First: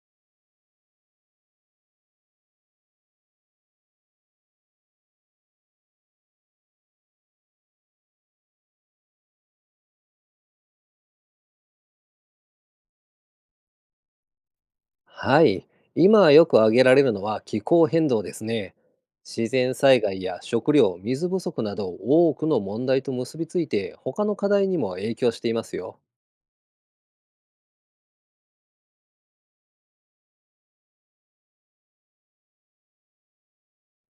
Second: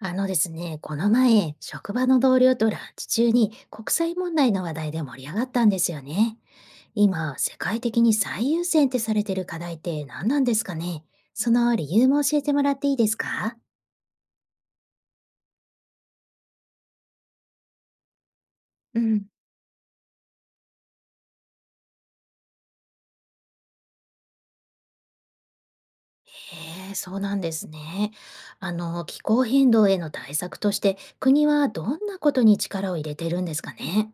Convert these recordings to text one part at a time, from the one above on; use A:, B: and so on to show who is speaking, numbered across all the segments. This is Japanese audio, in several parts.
A: あのですね、この前、職場の同僚とランチ中に国際問題の話題で盛り上がったんですよね。今、世界的に最優先ってされてる課題って何なんですかね？その理由も教えてもらっていいですか？
B: はい。今よく挙げられるのは気候変動ですね。
A: うん。
B: 自然災害や食料、水不足など多くの問題と結びついて他の課題にも影響していますよ。
A: へえ、そうなんですね。あの、気候変動への対策として、国はどんなことに力を入れてるんですかね？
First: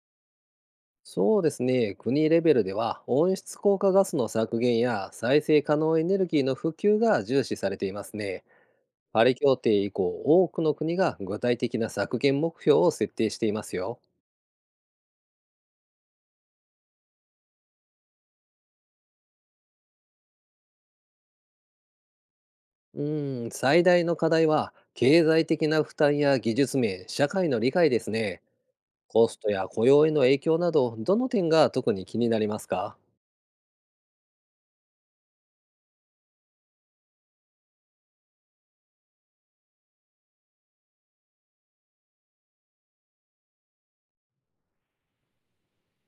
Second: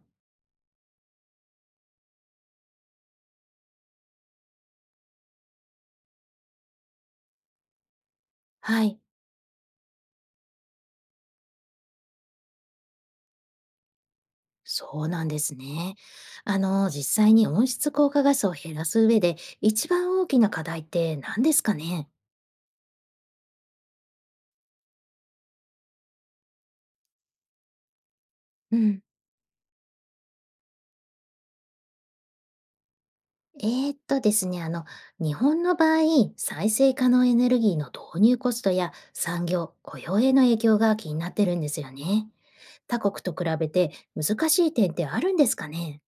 B: そうですね。国レベルでは温室効果ガスの削減や再生可能エネルギーの普及が重視されていますね。
A: はい。
B: パリ協定以降、多くの国が具体的な削減目標を設定していますよ。
A: そうなんですね。あの、実際に温室効果ガスを減らす上で、一番大きな課題って何ですかね？
B: 最大の課題は経済的な負担や技術面、社会の理解ですね。
A: うん。
B: コストや雇用への影響など、どの点が特に気になりますか？
A: えですね、あの、日本の場合、再生可能エネルギーの導入コストや産業、雇用への影響が気になってるんですよね。他国と比べて難しい点ってあるんですかね？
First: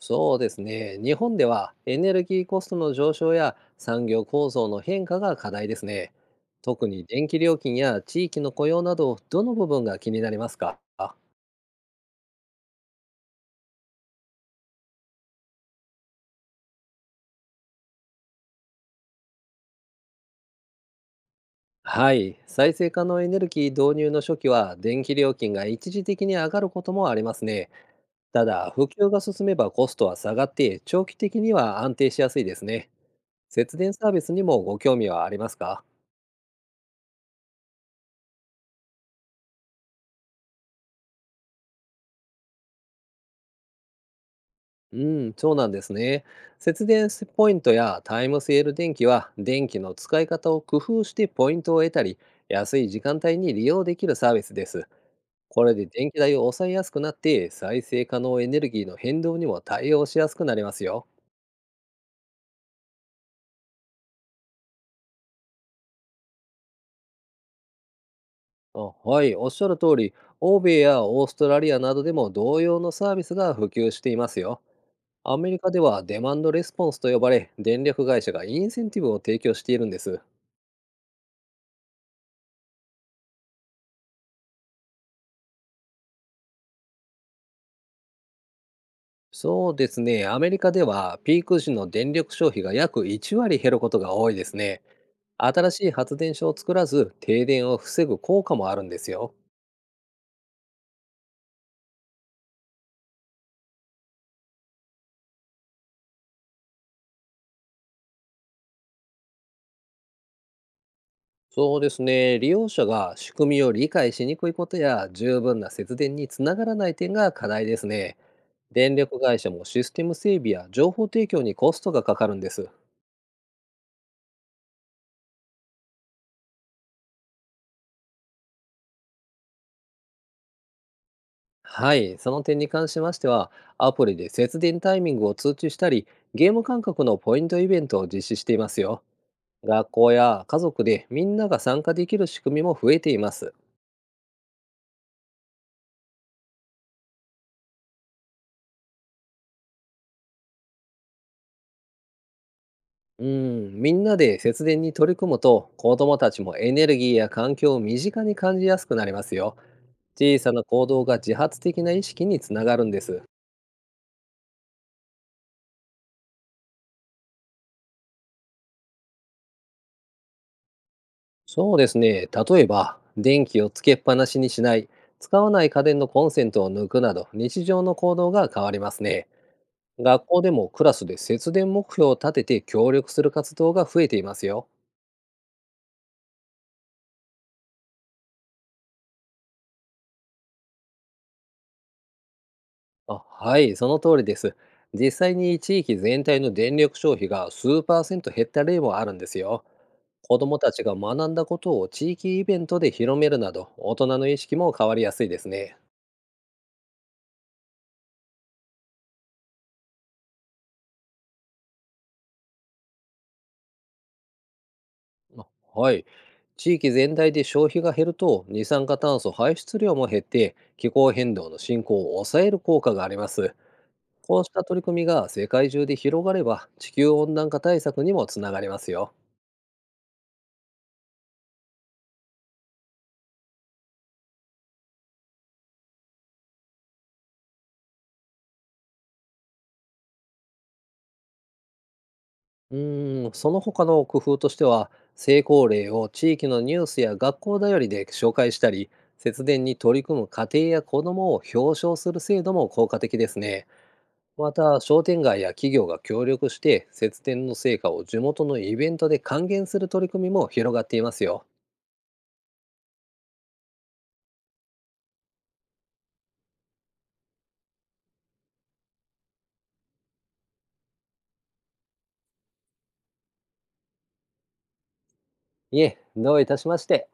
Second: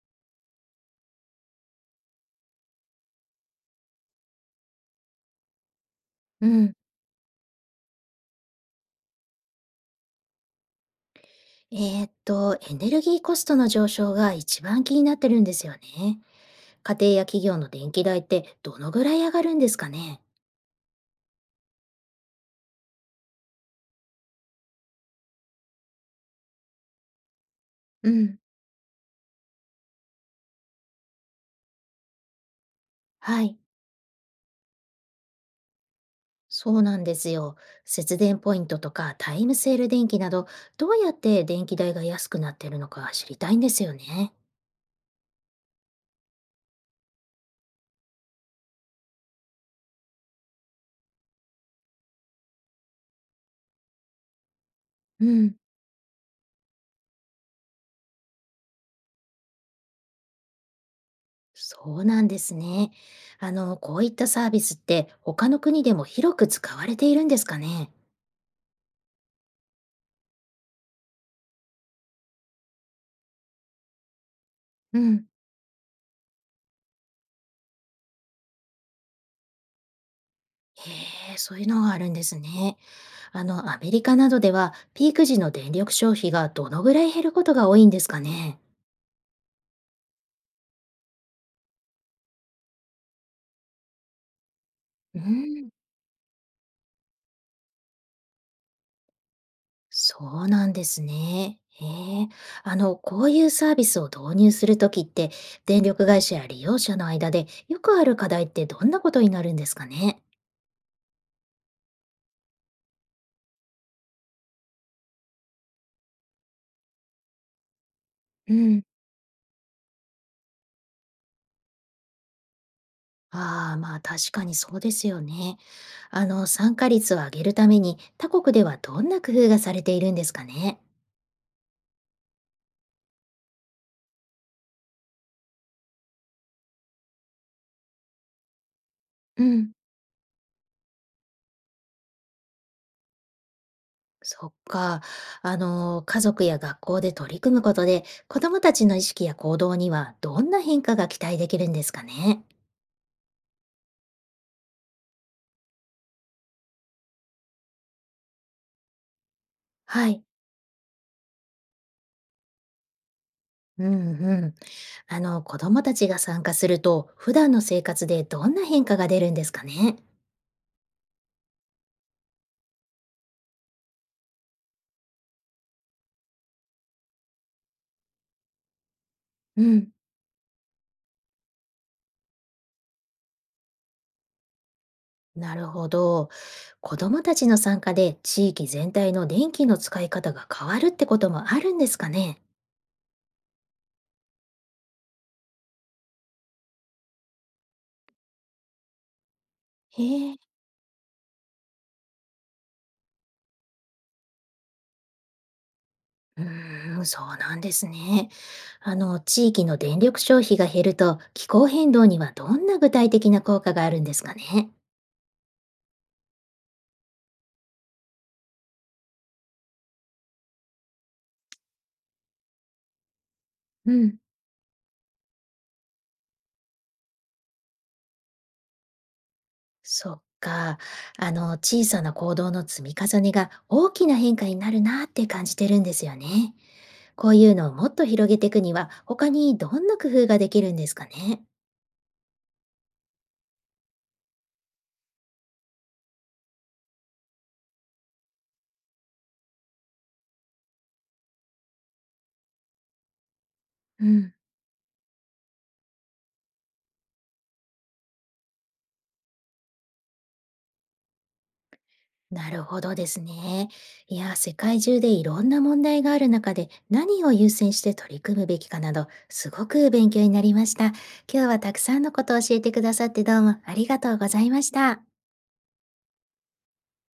B: そうですね。日本ではエネルギーコストの上昇や産業構造の変化が課題ですね。
A: うん。
B: 特に電気料金や地域の雇用など、どの部分が気になりますか？
A: えエネルギーコストの上昇が一番気になってるんですよね。家庭や企業の電気代ってどのぐらい上がるんですかね？
B: はい。再生可能エネルギー導入の初期は、電気料金が一時的に上がることもありますね。
A: うん。
B: ただ、普及が進めばコストは下がって、長期的には安定しやすいですね。
A: はい、
B: 節電サービスにもご興味はありますか？
A: そうなんですよ。節電ポイントとかタイムセール電気など、どうやって電気代が安くなってるのか知りたいんですよね。
B: うん、そうなんですね。節電ポイントやタイムセール電気は、電気の使い方を工夫してポイントを得たり、安い時間帯に利用できるサービスです。
A: うん、
B: これで電気代を抑えやすくなって、再生可能エネルギーの変動にも対応しやすくなりますよ。
A: そうなんですね。あの、こういったサービスって他の国でも広く使われているんですかね。
B: あ、はい、おっしゃる通り、欧米やオーストラリアなどでも同様のサービスが普及していますよ。
A: うん。
B: アメリカではデマンドレスポンスと呼ばれ、電力会社がインセンティブを提供しているんです。
A: へえ、そういうのがあるんですね。あの、アメリカなどではピーク時の電力消費がどのぐらい減ることが多いんですかね。
B: そうですね。アメリカではピーク時の電力消費が約1割減ることが多いですね。
A: うん。
B: 新しい発電所を作らず停電を防ぐ効果もあるんですよ。
A: そうなんですね。へえ。あの、こういうサービスを導入するときって、電力会社や利用者の間でよくある課題ってどんなことになるんですかね？
B: そうですね。利用者が仕組みを理解しにくいことや十分な節電につながらない点が課題ですね。
A: うん。
B: 電力会社もシステム整備や情報提供にコストがかかるんです。
A: ああ、まあ確かにそうですよね。あの、参加率を上げるために他国ではどんな工夫がされているんですかね？
B: はい、その点に関しましては、アプリで節電タイミングを通知したり、ゲーム感覚のポイントイベントを実施していますよ。
A: うん。
B: 学校や家族でみんなが参加できる仕組みも増えています。
A: そっか。あの、家族や学校で取り組むことで、子どもたちの意識や行動にはどんな変化が期待できるんですかね？
B: うん、みんなで節電に取り組むと子どもたちもエネルギーや環境を身近に感じやすくなりますよ。
A: はい。
B: 小さな行動が自発的な意識につながるんです。
A: うんうん。あの、子供たちが参加すると、普段の生活でどんな変化が出るんですかね？
B: そうですね。例えば、電気をつけっぱなしにしない、使わない家電のコンセントを抜くなど、日常の行動が変わりますね。
A: うん。
B: 学校でもクラスで節電目標を立てて協力する活動が増えていますよ。
A: なるほど。子供たちの参加で地域全体の電気の使い方が変わるってこともあるんですかね？
B: あ、はい、その通りです。実際に地域全体の電力消費が数パーセント減った例もあるんですよ。
A: へえ、
B: 子どもたちが学んだことを地域イベントで広めるなど、大人の意識も変わりやすいですね。
A: うーん、そうなんですね。あの、地域の電力消費が減ると、気候変動にはどんな具体的な効果があるんですかね？
B: あ、はい。地域全体で消費が減ると、二酸化炭素排出量も減って、気候変動の進行を抑える効果があります。
A: うん。
B: こうした取り組みが世界中で広がれば、地球温暖化対策にもつながりますよ。
A: そっか。あの、小さな行動の積み重ねが大きな変化になるなって感じてるんですよね。こういうのをもっと広げていくには、他にどんな工夫ができるんですかね。
B: その他の工夫としては、成功例を地域のニュースや学校だよりで紹介したり、節電に取り組む家庭や子どもを表彰する制度も効果的ですね。
A: うん。
B: また、商店街や企業が協力して、節電の成果を地元のイベントで還元する取り組みも広がっていますよ。
A: なるほどですね。いや、世界中でいろんな問題がある中で何を優先して取り組むべきかなど、すごく勉強になりました。今日はたくさんのことを教えてくださってどうもありがとうございました。
B: いえ、どういたしまして。